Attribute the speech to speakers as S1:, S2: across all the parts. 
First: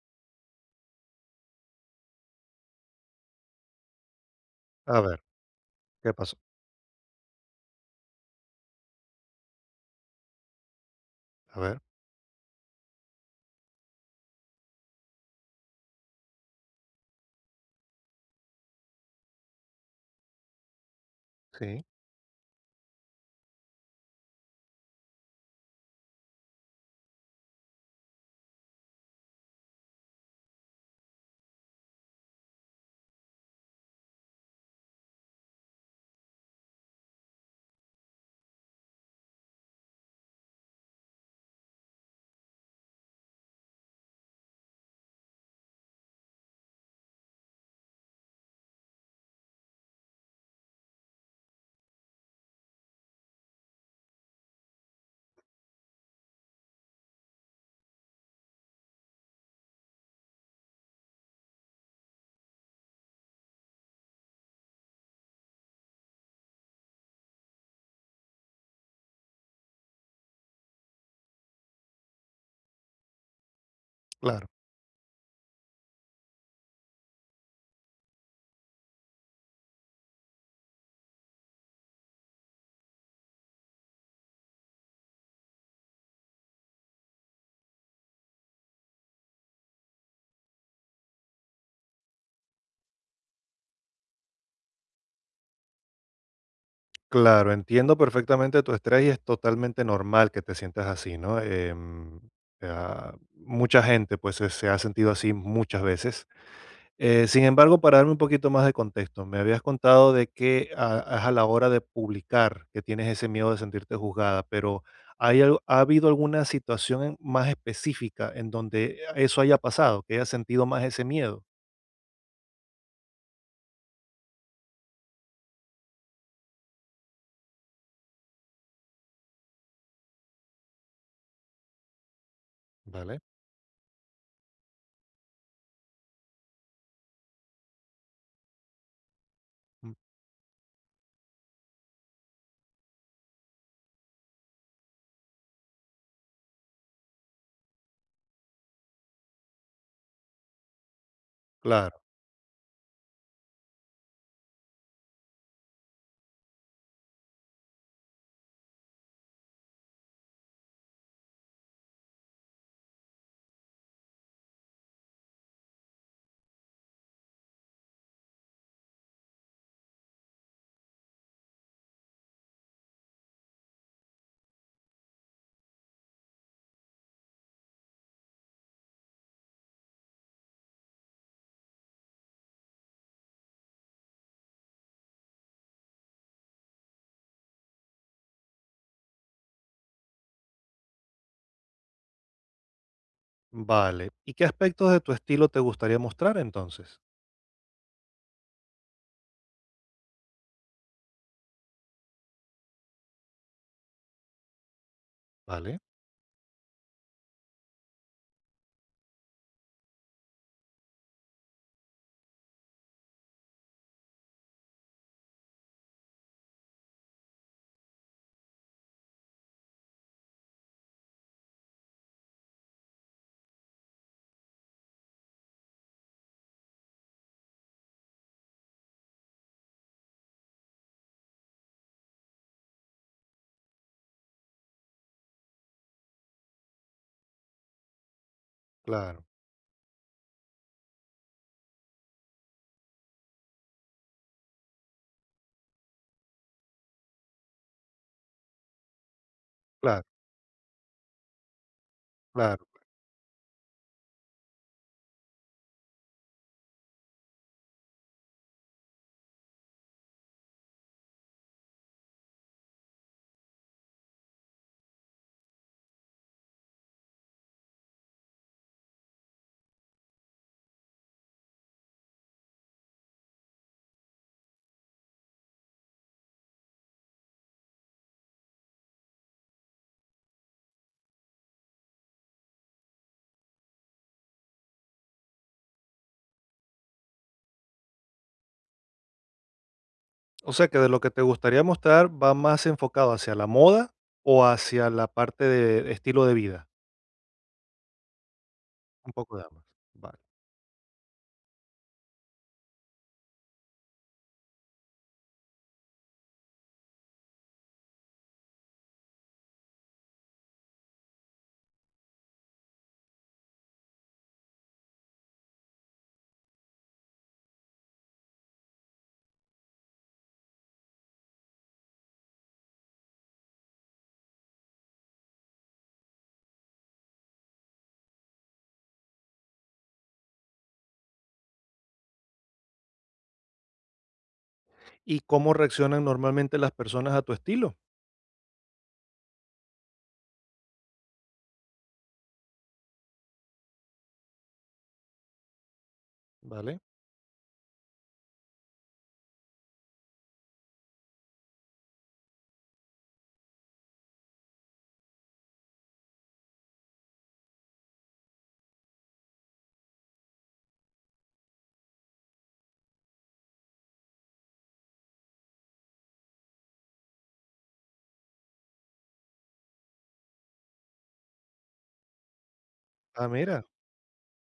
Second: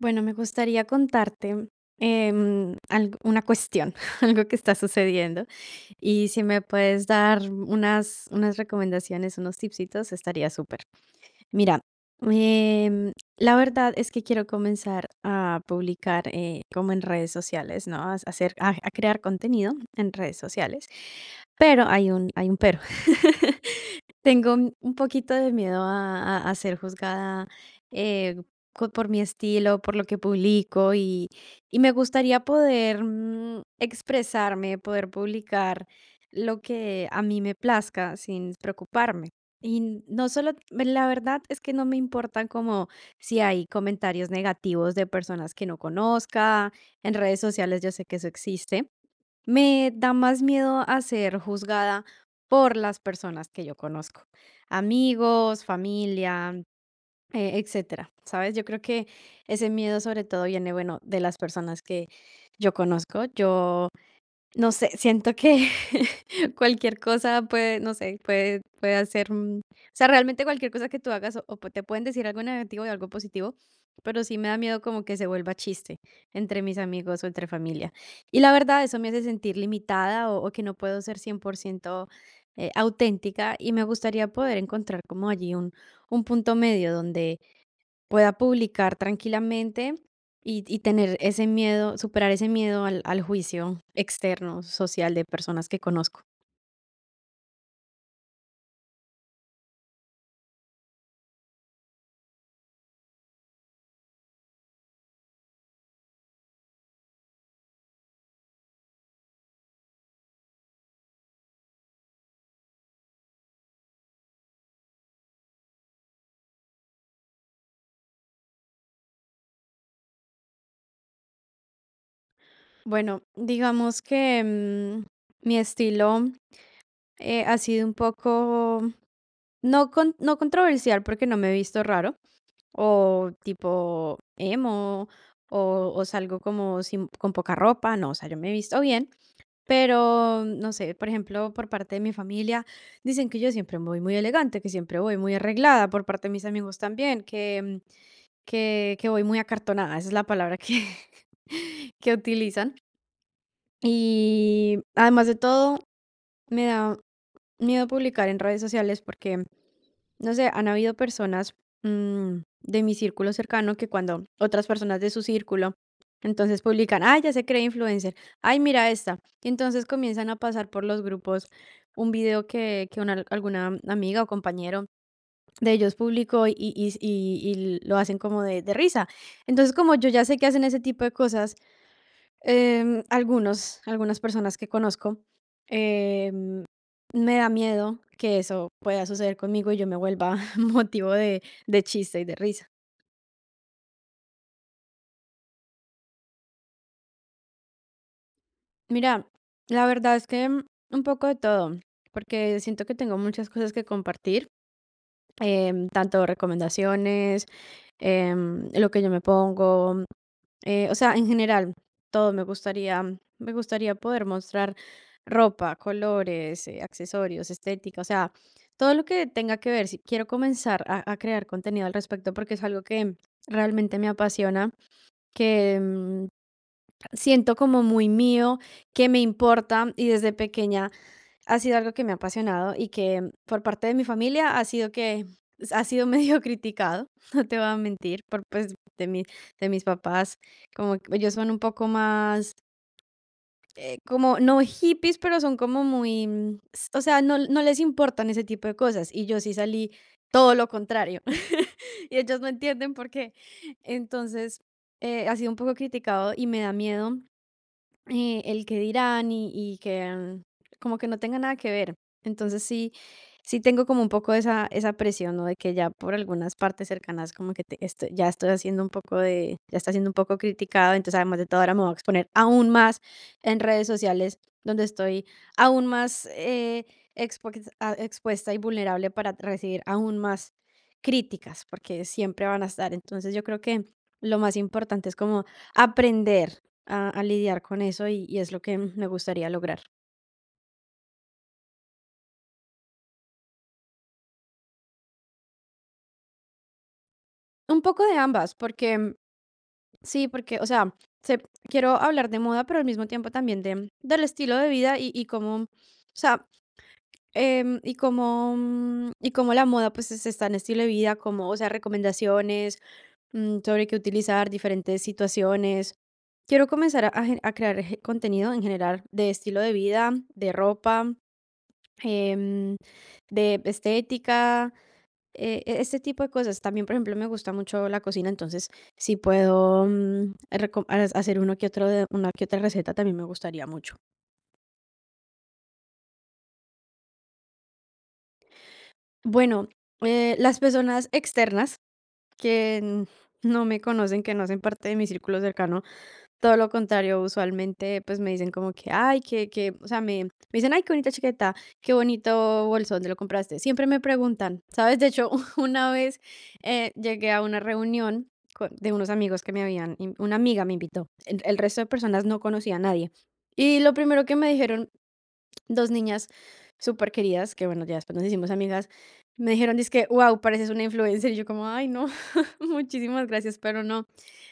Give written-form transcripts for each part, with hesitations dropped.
S1: Bueno, me gustaría contarte una cuestión, algo que está
S2: A ver,
S1: sucediendo.
S2: ¿qué
S1: Y
S2: pasó?
S1: si me puedes dar unas recomendaciones, unos tipsitos, estaría súper.
S2: A ver,
S1: Mira, em, la verdad es que quiero comenzar a publicar como en redes sociales, ¿no? A hacer, a crear contenido en redes sociales,
S2: sí,
S1: pero hay hay un pero. Tengo un poquito de miedo a, a ser juzgada eh, por mi estilo, por lo que publico y me gustaría poder expresarme, poder publicar lo que a mí me plazca sin preocuparme. Y no solo, la verdad es que no me importan como si hay comentarios negativos de personas que no conozca. En redes sociales yo sé que eso existe. Me da más miedo a ser juzgada por las personas que yo conozco, amigos, familia, etcétera. ¿Sabes? Yo creo que ese miedo sobre todo viene, bueno, de las personas que yo conozco. Yo no sé, siento que cualquier cosa puede, no sé, puede hacer, o sea, realmente cualquier cosa que tú hagas o te pueden decir algo negativo y algo positivo, pero sí
S2: claro,
S1: me da miedo como que se vuelva chiste entre mis amigos o entre familia. Y la verdad, eso me hace sentir limitada o que no puedo ser 100% auténtica, y me gustaría poder encontrar como allí un punto medio, pueda publicar tranquilamente y tener ese miedo, superar ese miedo al juicio externo, social de personas que conozco.
S2: claro, entiendo perfectamente tu estrés y es totalmente normal que te sientas así, ¿no? Mucha gente pues se ha sentido así muchas veces. Sin embargo, para darme un poquito más de contexto, me habías contado de que es a la hora de publicar que tienes ese miedo de sentirte juzgada, pero ¿ha habido alguna situación más específica en donde eso haya pasado, que hayas sentido más ese miedo?
S1: Bueno, digamos que mi estilo ha sido un poco no, no controversial, porque no me he visto raro
S2: ¿Vale?
S1: o tipo emo o salgo como con poca ropa, no, o sea, yo me he visto bien.
S2: Mm.
S1: Pero no sé, por ejemplo, por parte de mi familia, dicen que yo siempre voy muy elegante, que siempre voy muy arreglada. Por parte de mis amigos también, que voy muy acartonada, esa es la palabra
S2: Claro.
S1: que utilizan. Y además de todo, me da miedo publicar en redes sociales, porque no sé, han habido personas, de mi círculo cercano, que cuando otras personas de su círculo entonces publican: "Ay, ya se cree influencer. Ay, mira esta". Y entonces comienzan a pasar por los grupos un video que una alguna amiga o compañero de ellos publicó, y lo hacen como de risa. Entonces, como yo ya sé que hacen ese tipo de cosas, em, algunos algunas personas que conozco, em me da miedo que eso pueda suceder conmigo y yo me vuelva motivo de chiste y de risa.
S2: Vale. ¿Y qué aspectos de tu estilo te gustaría mostrar entonces?
S1: Mira, la verdad es que un poco de todo, porque siento que tengo muchas cosas que compartir.
S2: Vale,
S1: Tanto recomendaciones, lo que yo me pongo, o sea, en general, todo me gustaría poder mostrar ropa, colores, accesorios, estética, o sea, todo lo que tenga que ver, si quiero comenzar a crear contenido al respecto, porque es algo que realmente me apasiona, que siento como muy mío, que me importa, y desde pequeña ha sido algo que me ha apasionado, y que por parte de mi familia ha sido que ha sido medio criticado, no te voy a mentir, por pues
S2: claro,
S1: de mis papás, como que ellos son un poco más como no hippies, pero son como muy, o sea, no, no les importan ese tipo de cosas, y yo sí salí
S2: claro,
S1: todo lo contrario y ellos no
S2: claro.
S1: entienden por qué. Entonces, ha sido un poco criticado y me da miedo el que dirán, y que como que no tenga nada que ver. Entonces sí, sí tengo como un poco esa, esa presión, ¿no? De que ya por algunas partes cercanas como que ya estoy haciendo un poco de, ya está siendo un poco criticado. Entonces además de todo ahora me voy a exponer aún más en redes sociales, donde estoy aún más expuesta y vulnerable para recibir aún más críticas, porque siempre van a estar. Entonces yo creo que lo más importante es como aprender a lidiar con eso, y es lo que me gustaría lograr.
S2: O sea que de lo que te gustaría mostrar va más enfocado hacia la moda o hacia la parte de estilo de vida.
S1: Un poco de ambas, porque
S2: Un poco de ambas. Vale.
S1: sí, porque, o sea, quiero hablar de moda, pero al mismo tiempo también de, del estilo de vida y cómo, o sea, em, y cómo, mm, y cómo la moda pues está en estilo de vida, como, o sea, recomendaciones sobre qué utilizar, diferentes situaciones. Quiero comenzar a, a crear contenido en general, de estilo de vida, de ropa, em, de estética. Este tipo de cosas. También, por ejemplo, me gusta mucho la cocina, entonces, si puedo, mm, reco ha hacer uno que otro de una que otra receta, también me gustaría mucho.
S2: ¿Y cómo reaccionan normalmente las personas a tu estilo?
S1: Bueno, las personas externas que n- no me conocen, que no hacen parte de mi círculo cercano, todo lo
S2: Vale.
S1: contrario, usualmente pues me dicen como que, ay, o sea, me dicen, ay, qué bonita chaqueta, qué bonito bolso, ¿dónde lo compraste? Siempre me preguntan, ¿sabes? De hecho, una vez llegué a una reunión de unos amigos que me habían, una amiga me invitó, el resto de personas no conocía a nadie. Y lo primero que me dijeron dos niñas súper queridas, que bueno, ya después nos hicimos amigas, me dijeron, dizque, wow, pareces una influencer. Y yo como, ay, no, muchísimas
S2: Ah,
S1: gracias,
S2: mira.
S1: pero no.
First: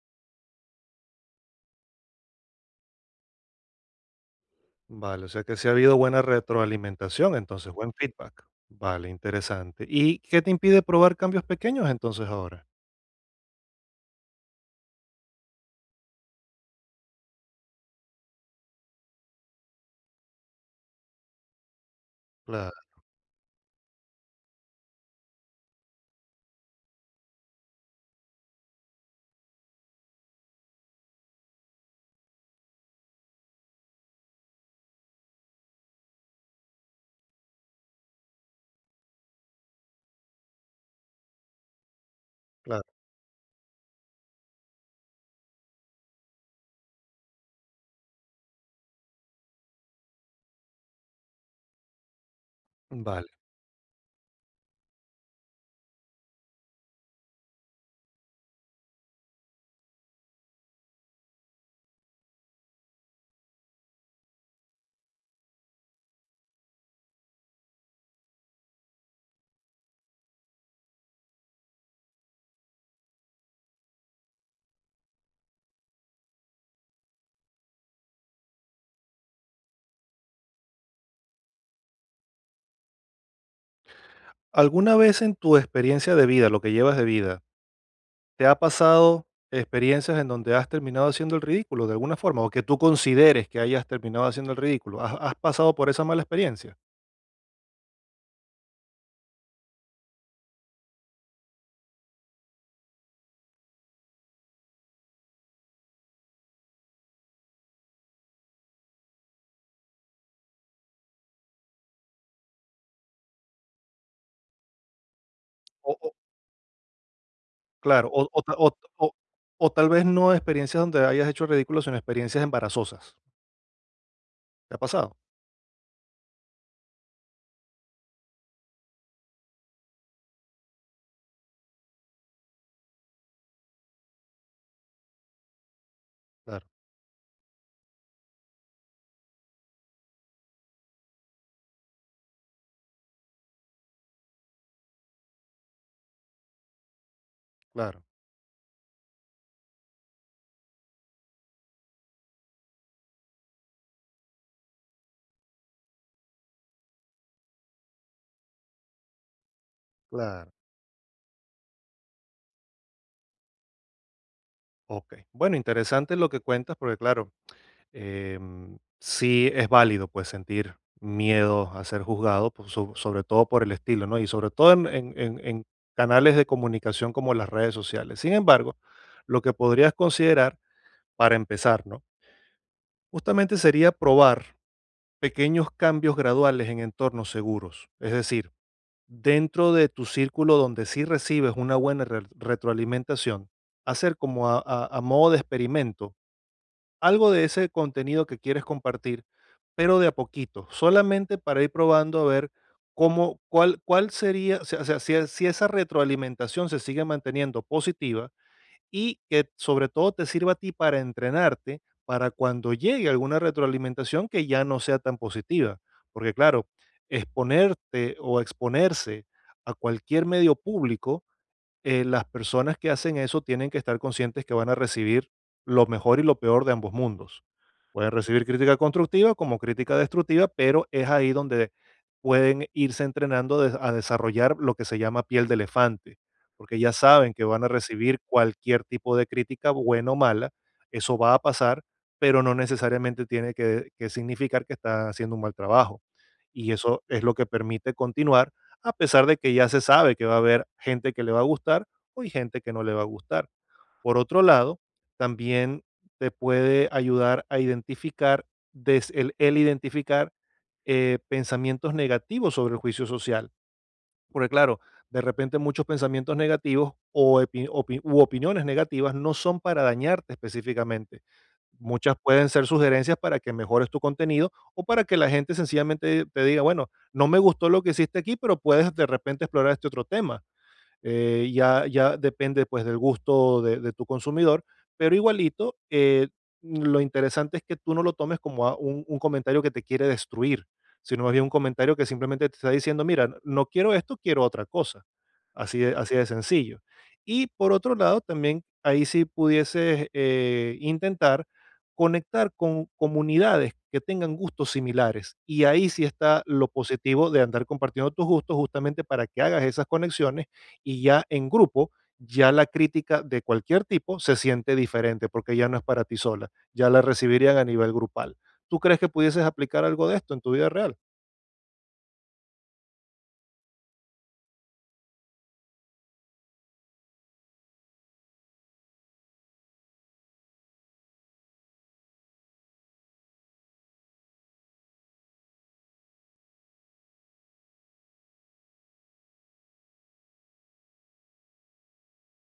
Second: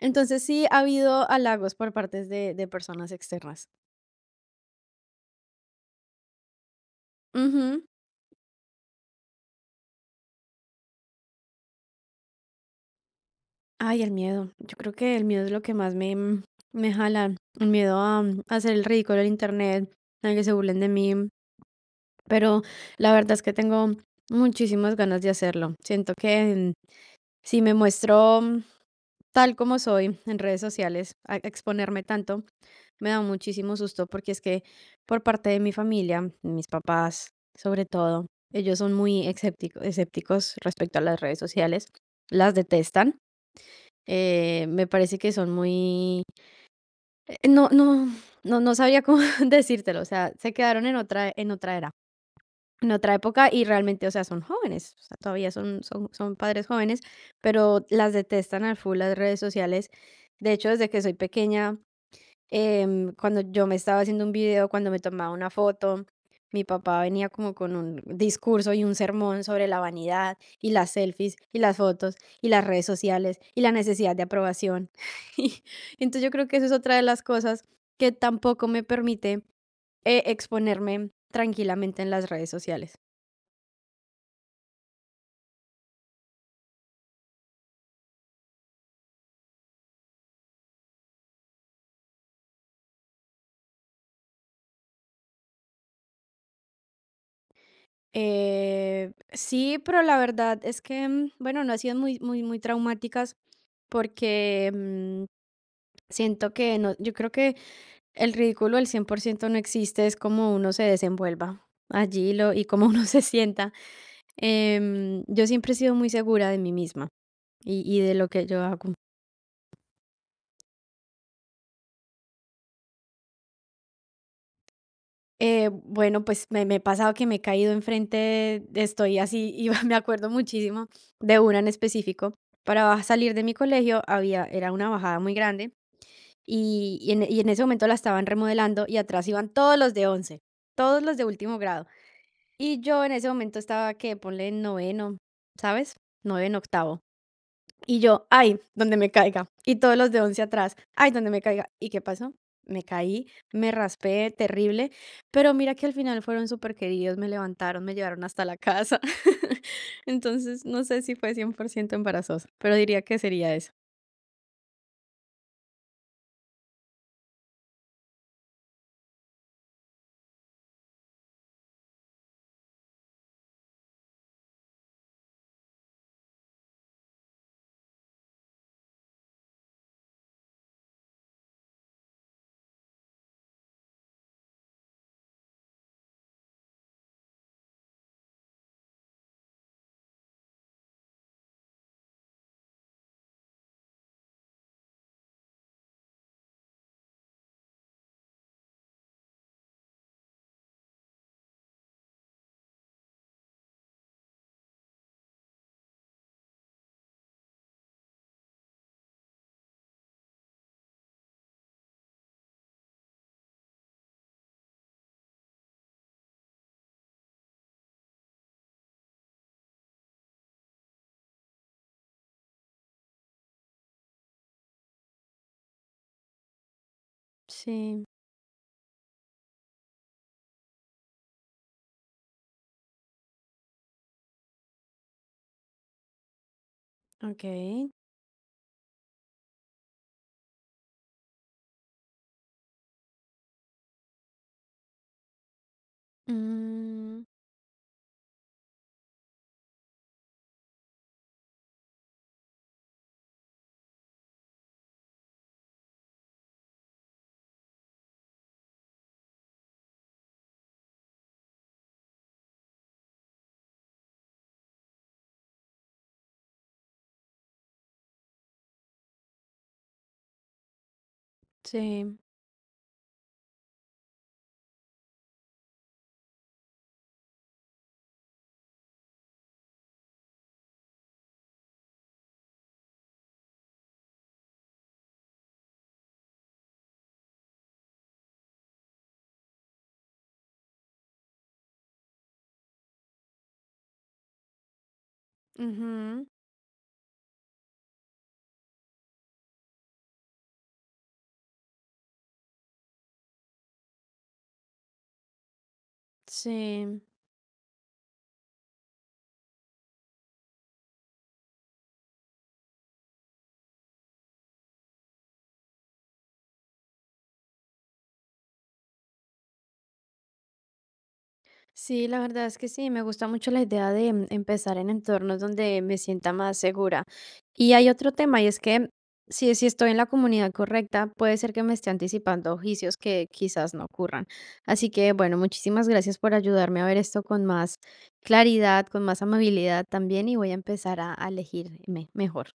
S1: Entonces sí ha habido halagos por partes de personas externas.
S2: Vale, o sea que sí ha habido buena retroalimentación, entonces
S1: Ujú.
S2: buen feedback. Vale, interesante. ¿Y qué te impide probar cambios pequeños entonces ahora?
S1: Ay, el miedo. Yo creo que el miedo es lo que más me, me jala. El miedo a, a hacer el ridículo en internet, a que se burlen de mí. Pero
S2: Claro,
S1: la verdad es que tengo muchísimas ganas de hacerlo. Siento que si me muestro tal como soy en redes sociales, a exponerme tanto, me da muchísimo susto, porque es que por parte de mi familia, mis papás sobre todo, ellos son muy escépticos respecto a las redes sociales, las
S2: claro.
S1: detestan. Me parece que son muy... eh, No, no, no sabía cómo decírtelo, o sea, se quedaron en otra era, en otra
S2: Vale.
S1: época, y realmente, o sea, son jóvenes, o sea, todavía son son padres jóvenes, pero las detestan al full las redes sociales. De hecho, desde que soy pequeña, cuando yo me estaba haciendo un video, cuando me tomaba una foto, mi papá venía como con un discurso y un sermón sobre la vanidad y las selfies y las fotos y las redes sociales y la necesidad de aprobación. Y entonces yo creo que eso es otra de las cosas que tampoco me permite, exponerme tranquilamente en las redes sociales.
S2: ¿Alguna vez en tu experiencia de vida, lo que llevas de vida, te ha pasado experiencias en donde has terminado haciendo el ridículo de alguna forma o que tú consideres que hayas terminado haciendo el ridículo? ¿Has pasado por esa mala experiencia?
S1: Sí, pero la verdad es que, bueno, no han sido muy traumáticas porque siento que no, yo creo que el ridículo del 100% no existe, es como uno se desenvuelva allí y como uno se sienta. Yo siempre he
S2: O,
S1: sido muy
S2: o-
S1: segura de mí misma y
S2: claro,
S1: de lo
S2: o
S1: que
S2: ta-
S1: yo hago.
S2: o tal vez no experiencias donde hayas hecho el ridículo, sino experiencias embarazosas. ¿Te ha pasado?
S1: Bueno, pues me he pasado que me he caído enfrente, estoy así y me acuerdo muchísimo de una en específico. Para salir de mi colegio había, era una bajada muy grande
S2: Claro,
S1: y en ese momento la estaban remodelando, y atrás iban todos los de 11, todos los de último grado. Y yo en ese momento estaba que ponle en noveno, ¿sabes? Noveno, octavo. Y
S2: claro,
S1: yo: "Ay, donde me caiga". Y todos los de 11 atrás: "Ay, donde me caiga". ¿Y qué pasó? Me caí, me raspé terrible, pero mira que al final fueron súper queridos, me levantaron, me llevaron hasta la casa.
S2: claro.
S1: Entonces, no sé si fue cien por ciento embarazosa, pero diría que sería eso.
S2: Ok. Bueno, interesante lo que cuentas porque claro, sí es válido, pues, sentir miedo a ser juzgado, pues, sobre todo por el estilo, ¿no? Y sobre todo en canales de comunicación como las redes sociales. Sin embargo, lo que podrías considerar para empezar, ¿no? Justamente sería probar pequeños cambios graduales en entornos seguros. Es decir, dentro de tu círculo donde sí recibes una buena re retroalimentación, hacer como a modo de experimento algo de ese contenido que quieres compartir, pero de a poquito, solamente para ir probando a ver cuál sería, o sea, si esa retroalimentación se sigue manteniendo positiva y que sobre todo te sirva a ti para entrenarte para cuando llegue alguna retroalimentación que ya no sea tan positiva. Porque claro, exponerte o exponerse a cualquier medio público, las personas que hacen eso tienen que estar conscientes que van a recibir lo mejor y lo peor de ambos mundos.
S1: Sí,
S2: Pueden recibir crítica constructiva como crítica destructiva, pero es ahí donde pueden irse entrenando a desarrollar lo que se llama piel de elefante, porque ya saben que van a
S1: okey.
S2: recibir cualquier tipo de crítica, buena o mala, eso va a pasar, pero no necesariamente tiene que significar que están haciendo un mal trabajo, y eso es
S1: Mm,
S2: lo que permite continuar, a pesar de que ya se sabe que va a haber gente que le va a gustar o hay gente que no le va a gustar. Por otro lado, también te puede ayudar a identificar, el identificar pensamientos negativos sobre el juicio social. Porque claro, de repente muchos pensamientos negativos o u opiniones negativas no son para dañarte específicamente. Muchas
S1: sí,
S2: pueden ser sugerencias para que mejores tu contenido o para que la gente sencillamente te diga, bueno, no me gustó lo que hiciste aquí, pero puedes de repente explorar este otro tema. Ya depende pues del gusto de tu consumidor, pero igualito, lo interesante es que tú no lo tomes como a un comentario que te quiere destruir, sino más bien un comentario que simplemente te está diciendo, mira, no quiero esto, quiero otra cosa. Así de
S1: ujú,
S2: sencillo. Y por otro lado, también ahí sí pudieses intentar conectar con comunidades que tengan gustos similares. Y ahí sí está lo
S1: sí.
S2: positivo de andar compartiendo tus gustos justamente para que hagas esas conexiones y ya en grupo, ya la crítica de cualquier tipo se siente diferente porque ya no es para ti sola, ya la recibirían a nivel grupal. ¿Tú crees que pudieses aplicar algo de esto en tu vida real?
S1: Sí, la verdad es que sí, me gusta mucho la idea de empezar en entornos donde me sienta más segura. Y hay otro tema, y es que si, si estoy en la comunidad correcta, puede ser que me esté anticipando juicios que quizás no ocurran. Así que, bueno, muchísimas gracias por ayudarme a ver esto con más claridad, con más amabilidad también, y voy a empezar a elegirme mejor.